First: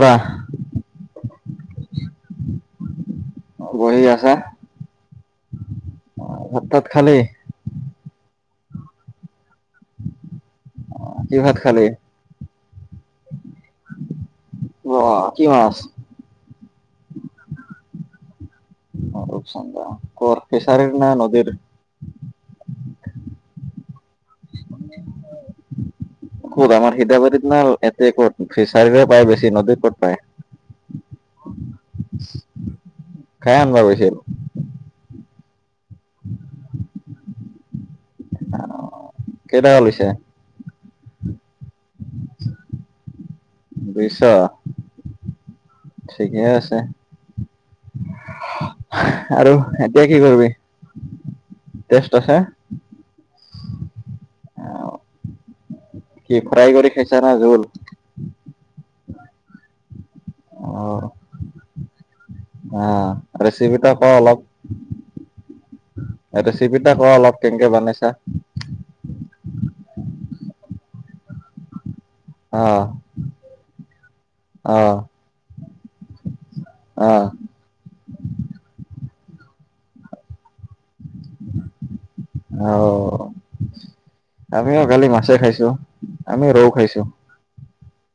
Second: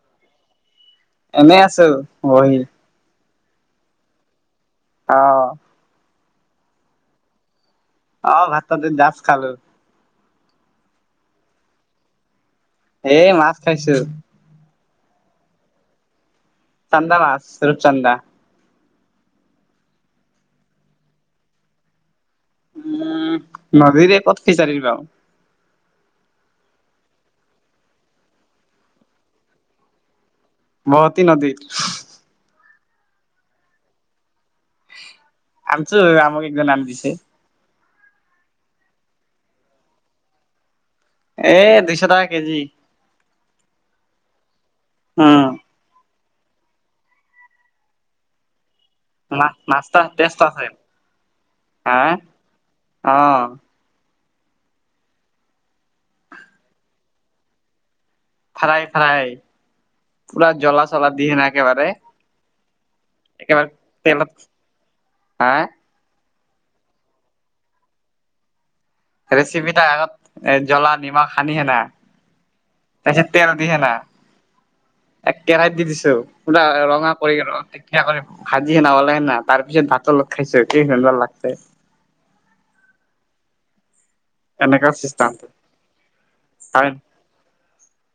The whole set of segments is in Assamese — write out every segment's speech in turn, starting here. ধৰা এনেই আছু বহি । বহি আছা। আহ। অ ভাত চাত খালি? অ ভাত চাট যে যাষ্ট খালো। অ কি ভাত খালি? এই মাছ। খাইচো। অ, কি মাছ? চান্দা মাছ, ৰুপচন্দা। অ ৰূপচন্দা, কৰ ফিচাৰীৰ নে নদীৰ? উম নদীৰে ক ফিচাৰিৰ বাও। ক'ত আমাৰ সীতাপাৰীত না এট ক'ত ফিচাৰীৰে পায় বেছি নদীত ক'ত পায়? বহতি নদীত। কাই আনব গৈছিল। আমচো আমোক একজন নাম দিছে। আহ কেইটকা লৈছে? এ দুইশ টকা কেজি। দুইশ। আহ। ঠিকেই আছে। না আৰু নাস্তা এতিয়া কি টেষ্ট কৰিবি আছে হা, টেষ্ট আছে অ। কি ফ্ৰাই কৰি খাইছা না জোল? Fry fry. পুৰা জ্বলা চলা দিয়ে নে একেবাৰে। আঁহ একেবাৰে ৰেচিপিটো আকৌ তেলত অলপ হা সতে চিপিটা কৰ অলপ কেনেকে বনাইছা। ৰেচিপিটা আগত এ জ্বলা নিমখ সানিহে নাই। অ তাৰপিছত তেল দিহে না, অ এক কেৰাহী দি দিছো, পোৰা ৰঙা কৰি কৰি ভাজিহে ন ওলাই না । তাৰ পিছত ভাত অলপ খাইছো কি কেনেকুৱা লগতে আমিওঁ কালি মাছে খাইছো, আমিওঁ ৰৌ হয় খাইছো।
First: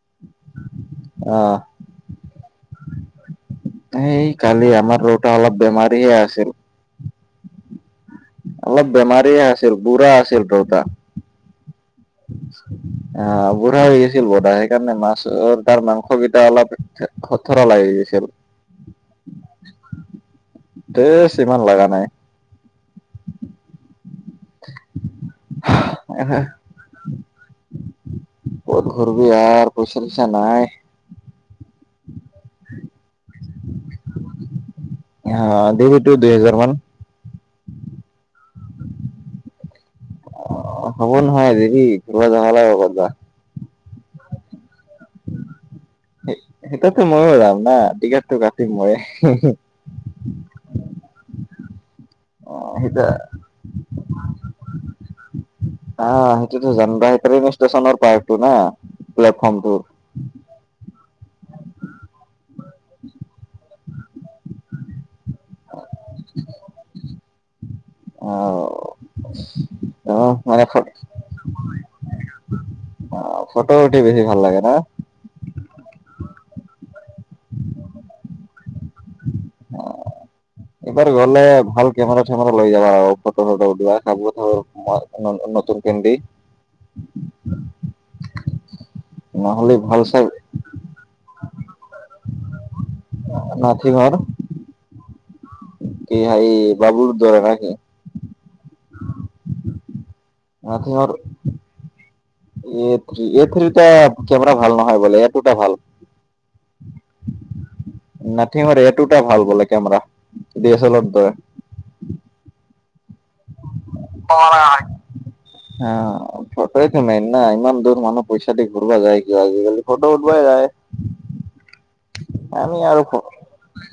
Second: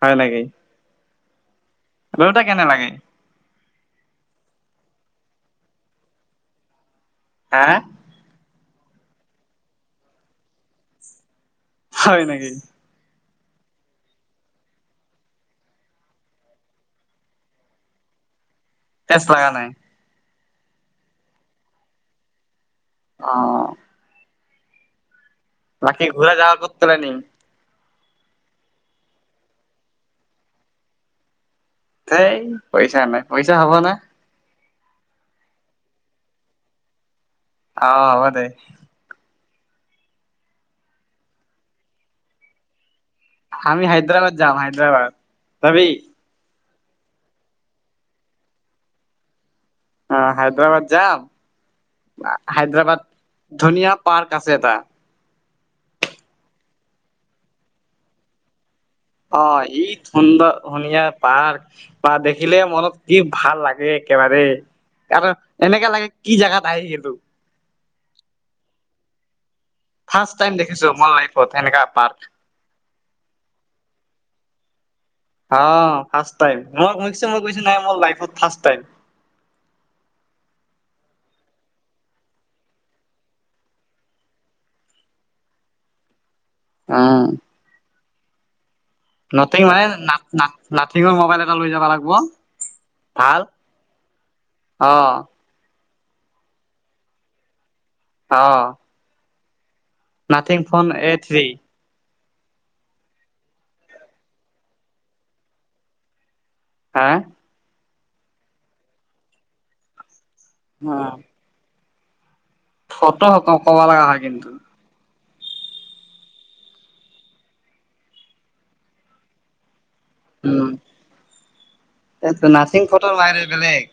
হয় লাগে। অ। দেউতা কেনে এই কালি আমাৰ ৰত অলপ বেমাৰীে আছিল। হাঁ অলপ বেমাৰী আছিল বুঢ়া আছিল দেউতা। হয় নেকি? আহ বুঢ়া হৈ গৈছিল বধা সেইকাৰণে মাছ তাৰ মাংসকেইটা অলপ খথৰা লাগি গৈছিল। তেচ লগা নাই। তেছ ইমান লগা নাই। আঁহ [unintelligible] নাকি ঘূৰা যাবা কৰত নি ক'ত ঘুৰব আৰু পইচা চাই নাই সেই পইচা নাই পইচা হব ন অঁ দে তো দুই হোজাৰ মান অঁ হব দে অঁ হ'ব নহয় দেৰি আমি হাইদৰাবাদ যাম। বাদ যাবি সেইটোতো ময়ো যাম না টিকতো কাটি মৰে অ হায়দৰাবাদ যাম অ সেইটা হায়দৰাবাদ ধুনিয়া পাৰ্ক। আছে এটা আঁহ সেইটোতো জানিবা সেইকাৰ ষ্টেশচনৰ পাৰ্টো না অঁ প্লেটফৰ্মটোৰ এই ধন্দ শুনিয়া ৰ্পাক বা দেখিলে মনত কি ভাল লাগে একেবাৰে কাৰ এনেকাে লাগে কি জেগাত আহি সটো আঁহ ফাৰ্ষ টাইম দেখিছো মন লাইফত সেনেকা পাৰ্ক। বছি ভাল লাগে ন অ ফাৰ্ষ্ট টাইম মই গৈছো মই গৈছো নাই মোৰ বায়েকত ফাৰ্ষ্ট এইবাৰ গলে ভাল কেমেৰা চমেৰা লৈ যাবা আৰু ফটো চটো উঠিবা খাব নতুন কে আহ নাথিং নহ'লে মানে ভাল চাই না নাথিঙৰ কবাই এ লৈ যাবা লাগিব। ভাল নাথিঙৰ অ। কি ভাই বাবুৰ দ্বাৰ নাকি? অ নাথিং ফোন নাথিঙৰ A three A three A থ্ৰীটা কমেৰা ভাল নহয় বলে এ টুটা ভাল। হা নাথিংত এইটোকে ভাল বোলে কেমৰা। দিয়ে চেলাৰৰ দৰে। ফটো আকক। কবা লাগা নাই কিন্তু। হা ফটোই টো মেন না ইমান দূৰ মানুহ পইচা ঘূৰবা যায় কিয় আজিকালি। ফটো উঠবাই যায়। এইটো নাচিং ফটো নাইৰে বেলেগ।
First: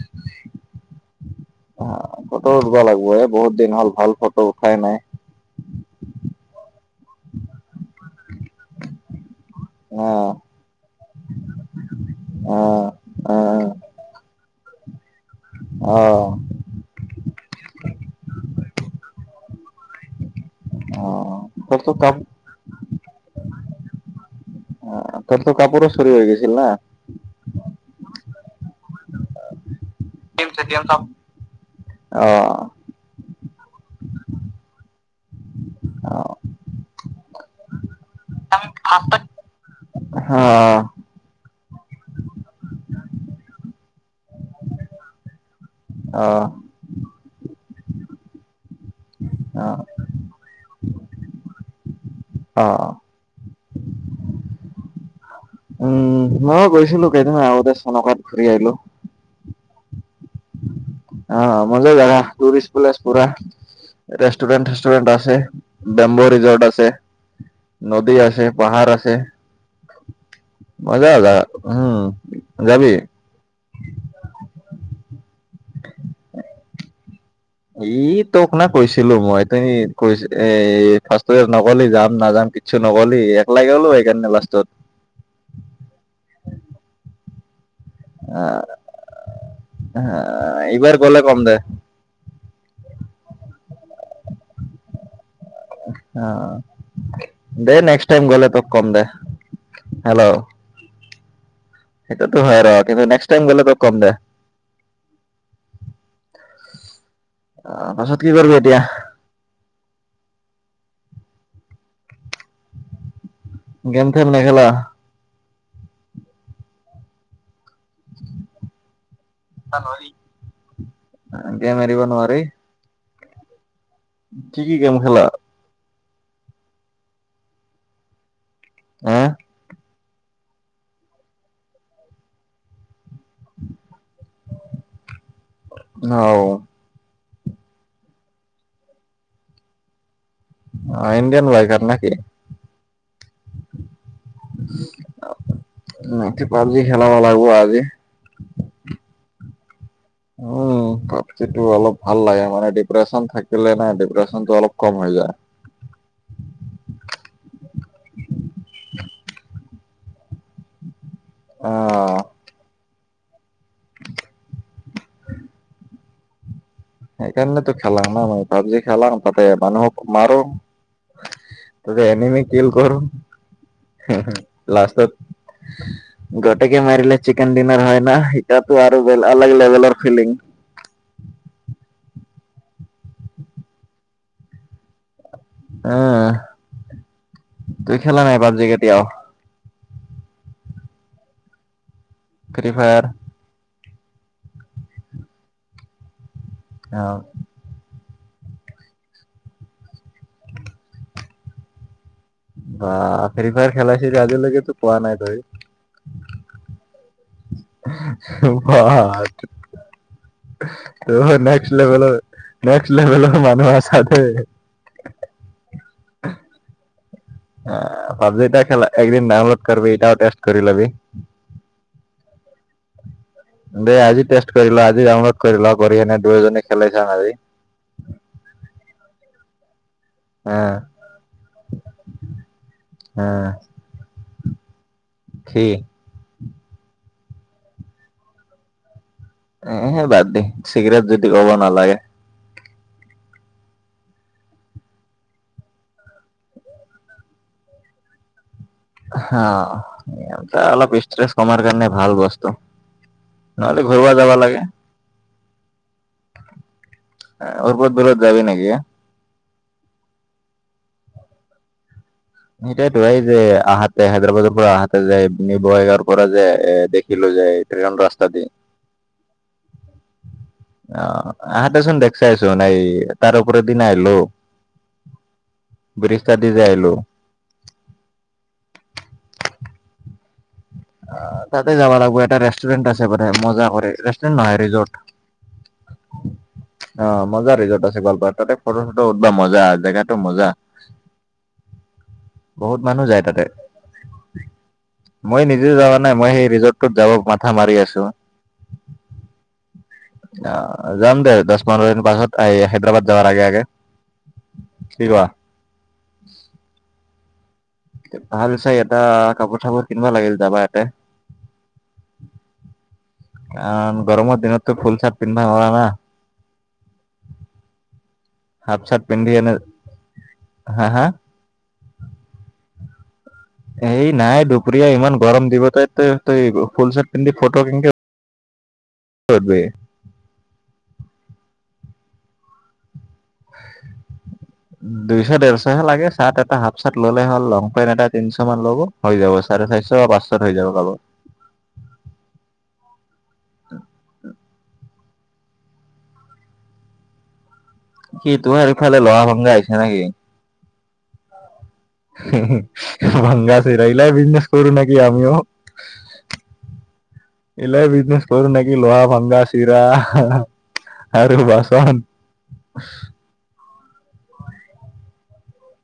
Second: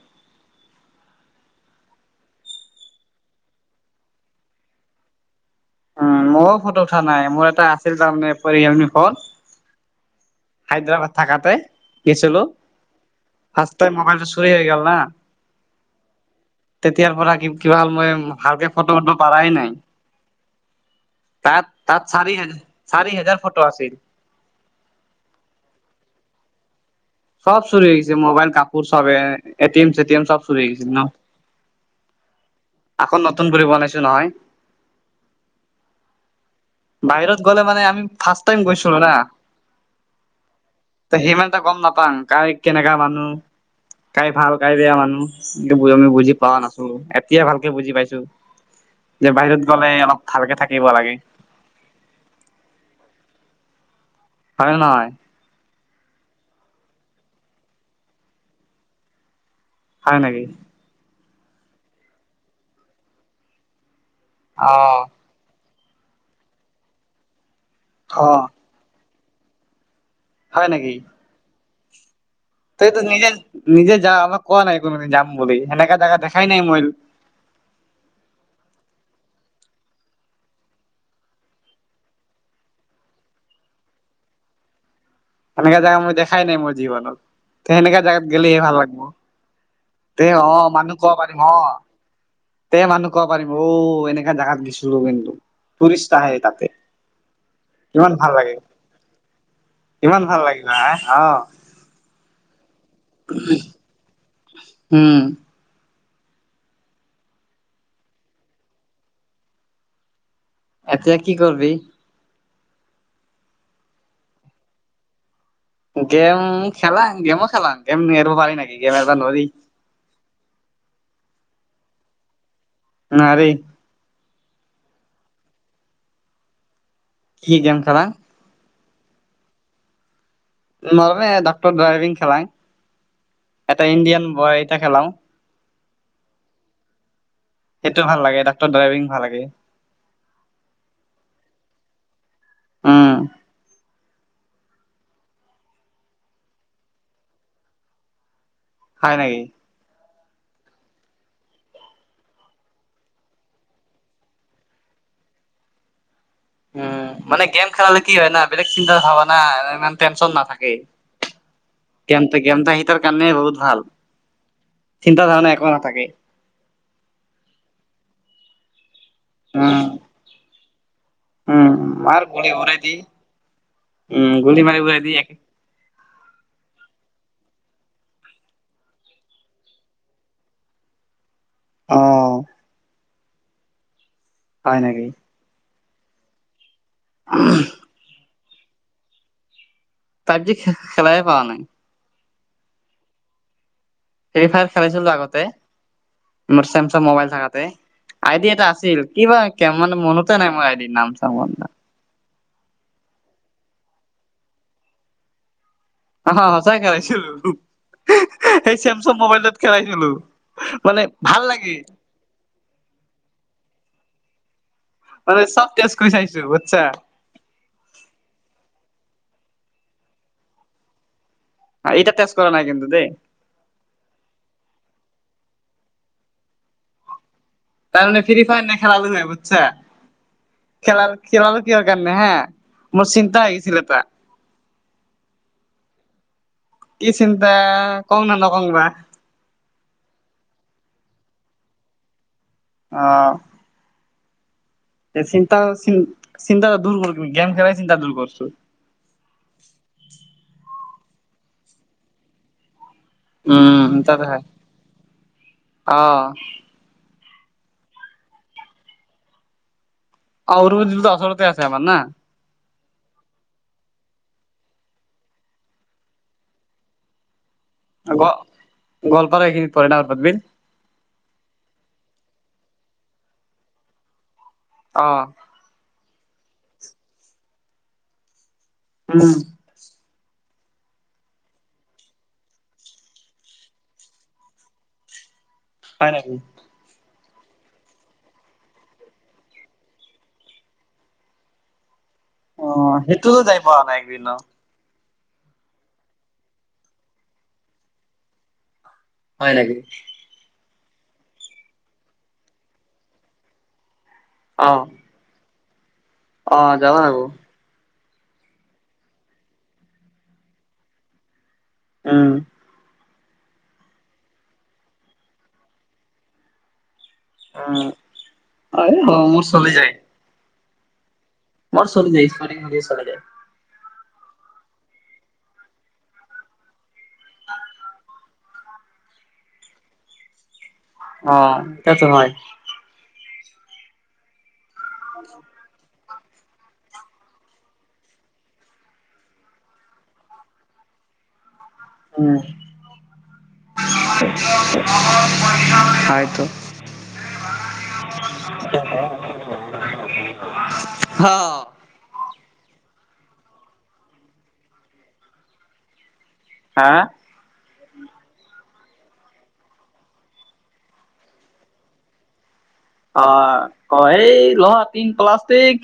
হা, ফটো উঠবা লাগব এ, বহুত দিন হ'ল ভাল ফটো উঠাই নাই। উম মইয়ো। ফটো উঠা নাই মোৰ এটা আছিল তাৰমানে [unintelligible] ফল আ হায়দৰাবাদ থাকাতে গেছিলো অ', অ', ফাৰ্ষ্টে টাইম মোবাইলটো চু চুৰে হৈ গল না। অ', তেতিয়াৰ পৰা কিবা হ'ল মই ভালকে ফটো উঠব পাৰাই নাই। অ', তাত- তোৰতো তাত কাপ চাৰি হাজ- চাৰি হাজাৰ ফটো আছিল । তৰতো কাপোৰো চুৰি হৈ গেছিল না। চব চুৰি হৈ গেচি মোবাইল কাপোৰ চবে এটিয়েম চেটিয়েম চব অ', চুৰি হৈ গেছিল ন আকৌ নত নতুন কৰি বনাইছো নহয় অ', [inaudible] বাহিৰত গলে মানে ফাৰ্ষ্ট টাইম গৈছিলো না [unintelligible] হা । তে গম নাপ পাং কাই কেনেকা মানুহ কাই ভাল কাই বেয়া মানুহ এইবোৰ আমি বুজি পোৱা নাছো এতিয়া ভালকে বুজি পাইছো। যে বাহিৰত অ', গলে অলপ ভালকে থাকিব লাগে। অ', হয় নে নহয় [inaudible] উম মইও গৈ ছিলো কেইদিনমান আগতে চনকাত ঘূৰি আহিলো। হয় নেকি? অহ, মজা জাগা টুৰিষ্ট প্লেছ পুৰা। ৰেষ্টুৰেণ্ট অ', ঠেষ্টুৰেণ্ট আছে। বেম্ব ৰিজৰ্ট আছে। নদী অ', আছে পাহাৰ আছে। হয় নেকি মজা জাগা। উম, যাবি? তইতো নিজে- নিজে যা আমাক কোৱা নাই কোনোদিন যাম বুলি। সেনেকা জেগা দেখাই নাই মই ই তোক না কৈছিলো মই তুমি কৈছ এ ফাৰ্ষ্টট নকলি যাম নাযাম কিছু নকলি একলাগে হলো সেইকাৰণে লাষ্টত সেনেকা জেগা মই দেখাই নাই মোৰ জীৱনত। সেনেকা জাগাত গেলেহে ভাল লাগব। হ এইবাৰ গলে কম দে। তে মানুহ কব পাৰিম ঔ, এনেকা জেগাত গৈছিলোঁ কিন্তু, টুৰিষ্ট আহে তাতে, দে নেক্সট কিমান টাইম ভাল গ'লে লাগে, তোক কম দে ইমান ভাল লাগিল না হ। অ। সেইটোৱে হয় আৰু কিন্তু নেক্সট টাইম গলে ত কম দে। উম, তাৰ পাছত কি কৰিবি এতিয়া? এতিয়া কি কৰবি? গেমথেম নে খেলা? গেম খেলা, গেমো খেলাম গেম এৰব পাৰি নকি গেমে। ধ নি গেম এৰিব নোৱাৰি। নোৱাৰি। ঠিকেই গেম খেলা কি গেম খেলা? হে? নে ডাক্তৰ ড্ৰাইভিং খেলাং, এটা ইণ্ডিয়ান বয় এটা খেলাও। অ। সেইটো ভাল লাগে ডাক্তৰ ড্ৰাইভিং ভাল লাগে। অ ইণ্ডিয়ান বাইকাৰ নেকি? উম। তি পাবজি খেলাব লাগিব আজি। হয় নেকি উম, পাবজি অলপ ভাল লাগে মানে ডিপ্ৰেশচন থাকিলে নাই ডিপ্ৰেচনটো অলপ কম হৈ যায়। উম, মানে গেম খেলালে কি হয় ন বেলেগ চিন্তা হবা না ইমান টেনচন নাথাকে। অ', গেম ত গেম ত আহি ত। কানে বুত ভাল, চিন্তা ধাৰণা একো নাথাকে। সেইকাৰণে তো খেলাম ন নই ভাব যে খেলাম। ততে উম মানহ মাৰ উম মাৰ গোল উৰাই দি, কৰো উম গোলি মাৰ উৰাই দি গোটে মাৰিলে চিকেন ডিনাৰ হয় ন সাতো আৰু অলগ লেভেলৰ ফিলিং। অ। হয় নেকি। অ। তুই খেলা নাই এবাৰ? কেতিয়াও? পাবজি খে খেলাই হোৱা নাই ফ্ৰী ফায়াৰ ফ্ৰী ফায়াৰ খেলিছিলো আগতে মোৰ ছেমচং অ', মোবাইল থাকতে আইদি এটা আছিল কিবা কে মানে মনতে নাই মই আইদি নাম চাম বা ফ্ৰী ফায়াৰ খেলাইছিলি আজিলৈকেতো পোৱা নাই তই অহ সঁচাই খেলাইছিলো সেই চেমচং মোবাইলত খেলাইছিলো মানে বাহ ভাল নেক্সট লাগে থাকে মানে চব টেষ্ট কৰি চাইছোঁ বুজছা এ পাবজি টা খেলা একদিন ডাউনলোড কৰিবি এইটাও টেষ্ট কৰি লবি এতিয়া টেষ্ট কৰা নাই কিন্তু দেই দে আজি টেষ্ট কৰিলা আজি আ কৰিবা কৰি কিনে দুয়োজনে খেলাই চাম আজি তাৰ মানে ফ্ৰী ফায়াৰ নে খেলালো নাই অ'। বুজিছা খেলাৰ খেলালো কিহৰ কাৰণে হা মোৰ চিন্তা হৈ গৈছিল এটা সেই কি চিন্তা কং না নকং বা এহে বাদ দি চিগৰেট যদি ক'ব নালাগে আহ চিন্তা চি চিন্তা দূৰ কৰ গেম খেলাই চিন্তা দূৰ কৰছো অ অলপ ইচট্ৰেছ কমাৰ কাৰণে ভাল বস্তু নহ'লে উম ঘূৰিব ত যাব লাগে অ আ ওপৰত গ'লত যাবি নেকি অ অৰ আচলতে আছে আমাৰ না সেইটোয়েতো এই যে আহাতে হায়দৰাবাদৰ পৰা আহাতে যে বঙাইগাঁৱৰ পৰা যে এ দেখিলো যে গ ৰাস্তা দি গোৱালপাৰা এইখিনিত পৰে না অৰুবিল অ আহোতে চোন দেখ চাইছো নাই তাৰ ওপৰেদি সেইদিনা আহলো অ বৃষ্টা দি যে আহিলো উম অঁ তাতে যাব লাগব এটা ৰেষ্টুৰেণ্ট আছে মানে মজা কৰে ৰেষ্টুৰেণ্ট নহয় ৰিজৰ্ট। হয় নেকি অঁ মজা ৰিজৰ্ট আছে গোৱলপাৰাত, তাতে ফটো চটো উঠবা মজা, জেগাটো মজা। অ বহুত মানুহ যায় তাতে সেইটোতো যাই পোৱা নাই একদিন অ। মই নিজেও যাবা নাই, মই সেই ৰিজৰ্টটোত যাব মাথা মাৰি আছোঁ। হয় নেকি। অঁ যাম দে, দছ পোন্ধৰ দিনৰ পাছত আহ হেয়দৰাবাদ যাৱাৰ আগে আগে। অ কি কোৱা? অ যাবা লাগব। ভাল চায় এটা কাপোৰ চাপোৰ কিনিব লাগিল যাবা ইয়াতে। উম। অঁ গৰমৰ দিনতো ফুল চাট পিন্ধা হোৱানা। অ পিন্ধি মোৰ এনে চলি যায়। হা হা? মৰ চলি যায় স্পৰ্টিং হলি চলি যায় । এই নাই দুপৰীয়া ইমান গৰম দিব, তই তই তই ফুল চা ট পিনডি ফটো কেংকে উঠবি? অঁ তেওতো হয়। দুইছ ডেৰছহে লাগে। চাৰ্ট এটা হাফ চাৰ্ট ললে হ'ল, লং পেণ্ট এটা তিনিশ মান ল'ব হৈ যাব চাৰে চাৰিশ পাঁচশত হৈ যাব কাব উম। হয়তো। সেইটোৱে এইফালে লহা পাম বুলি আহিছে না কি? হ ভংগাছে ৰা এইলাই বিজনেছ কৰো নেকি আমিও [unintelligible] হা? এইলাই বিজনেচ কৰো নেকি, লহা ভাংগা চিৰা আৰু বাচন। অঁ ক এই লহা টিং প্লাষ্টিক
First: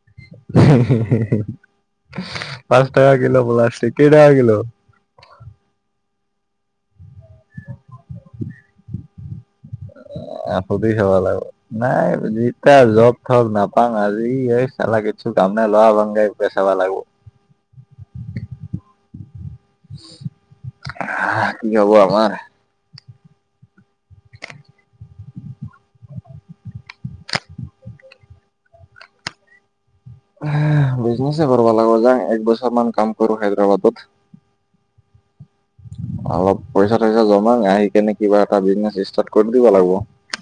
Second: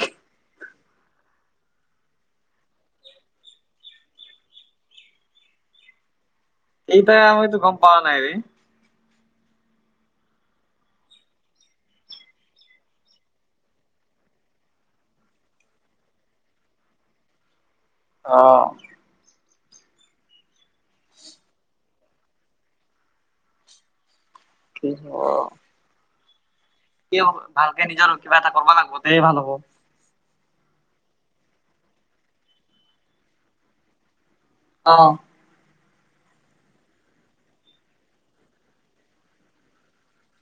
পাঁচ টাকা কিলো প্লাষ্টিক কেই টকা কিলো? এই তা আমিতো গম পাৱ নাই ৰে সুধি চাবা লাগব, নাই যেতিয়া জব থব নাপাওঁ আজি এই চালা কিছু কাম নে লহা ভাংগাই বেচাবা লাগব। অ। হা, কি হব আমাৰ? কি হ'ব! কি হ'ব, ভালকে নিজৰ কিবা এটা কৰবা লাগব, তে ভাল হ'ব। বিজনেছে কৰিব লাগিব যাওঁ একবছৰ মান কাম কৰো হায়দৰাবাদত অ। অলপ পইচা থইচা জমা, আহি কেনে কিবা এটা বিজনেচ ষ্টাৰ্ট কৰি দিবা লাগব।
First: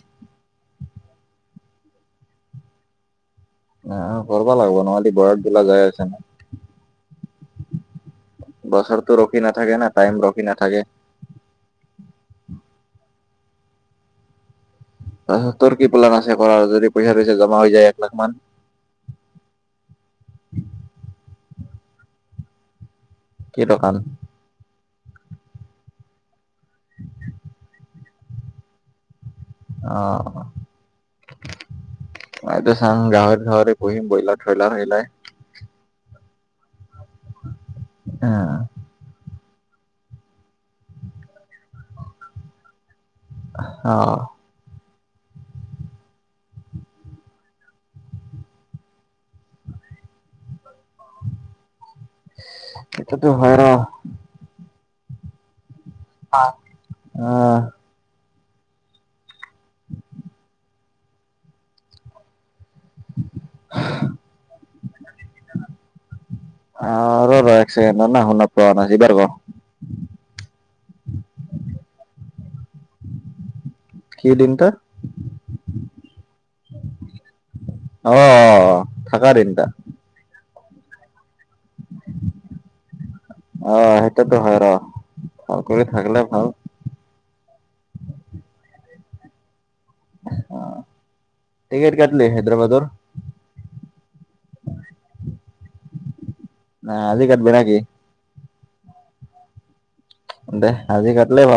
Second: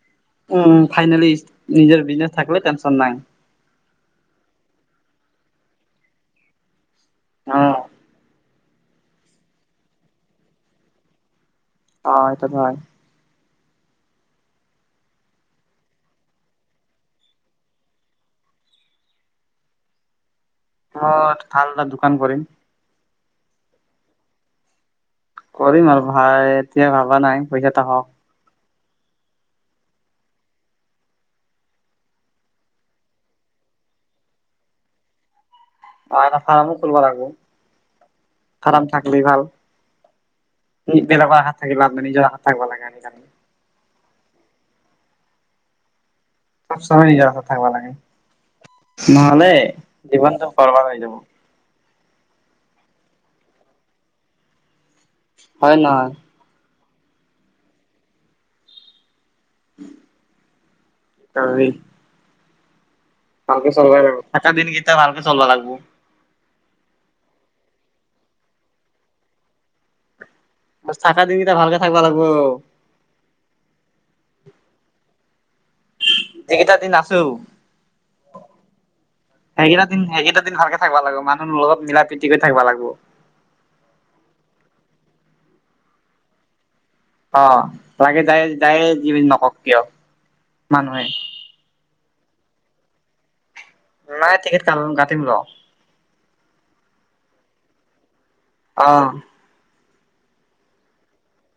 উম ফাইনেলি নিজৰ বিজনেছ থাকিল টেনচন নাই । অ কৰবা লাগব, নহলে বয়সগিলা যাই আছে না। অ। বছৰটো ৰখি নাথাকে না টাইম ৰখি নাথাকে অ এইটোটো হয়। তাৰ পিছত তৰ কি প্লেন আছে কৰাৰ যদি পইচা থৈছে জমা হৈ যায় এক লাখ মান অ আলদা দোকান কৰিম। কি দোকান? কৰিম আৰু ভাই এতিয়া ভাবা নাই পইচাটা হওক। অ মইতো চাং গাহৰি চাহৰি পুহিম ব্ৰইলাৰ থ্ৰইলাৰ হেই‌গিলাই ম চ [unintelligible] খুলবা লাগব আৰাম থাকলি ভাল। বেলেগৰ হাত থাকি লাভ নাই নিজৰ হাত থাকিব লাগে অহ চব চময় নিজৰ হাতত থাকিবা লাগে নহলে জীৱনটো বৰ্বাদ হৈ যাব। এটোতো হয় ৰ উ [inaudible] হয় নহয়। আহ। তেই কালকে চল থকা দিন ভালকে চলা লাগিবো। আহ ৰ ৰ এক চকেণ্ড ন শুন পোৱা না এই বাৰ ক। আৰু চাকা দি ত ভালকে থাকবা লাগিব। কি দিন ত যিকেইটা দিন আছো। অ অ থাকা দিনটা সেইকেইটা দিন সেইকেইটা দিন ভালকে থাকবা লাগ ব মান অলপ মিলা প্ৰীতি কৰি থাকিবা লাগিব। ভালক থাকলে ভাল। অ, লাগে যায় যায় য নকক। কিয়, মানুহে। হেদ্ৰাবাদৰ। নাই টিকেট ক কাটিম ল। ন আজিক কাতবে নেকি? আহ। দে আজি কাটলে ভাল।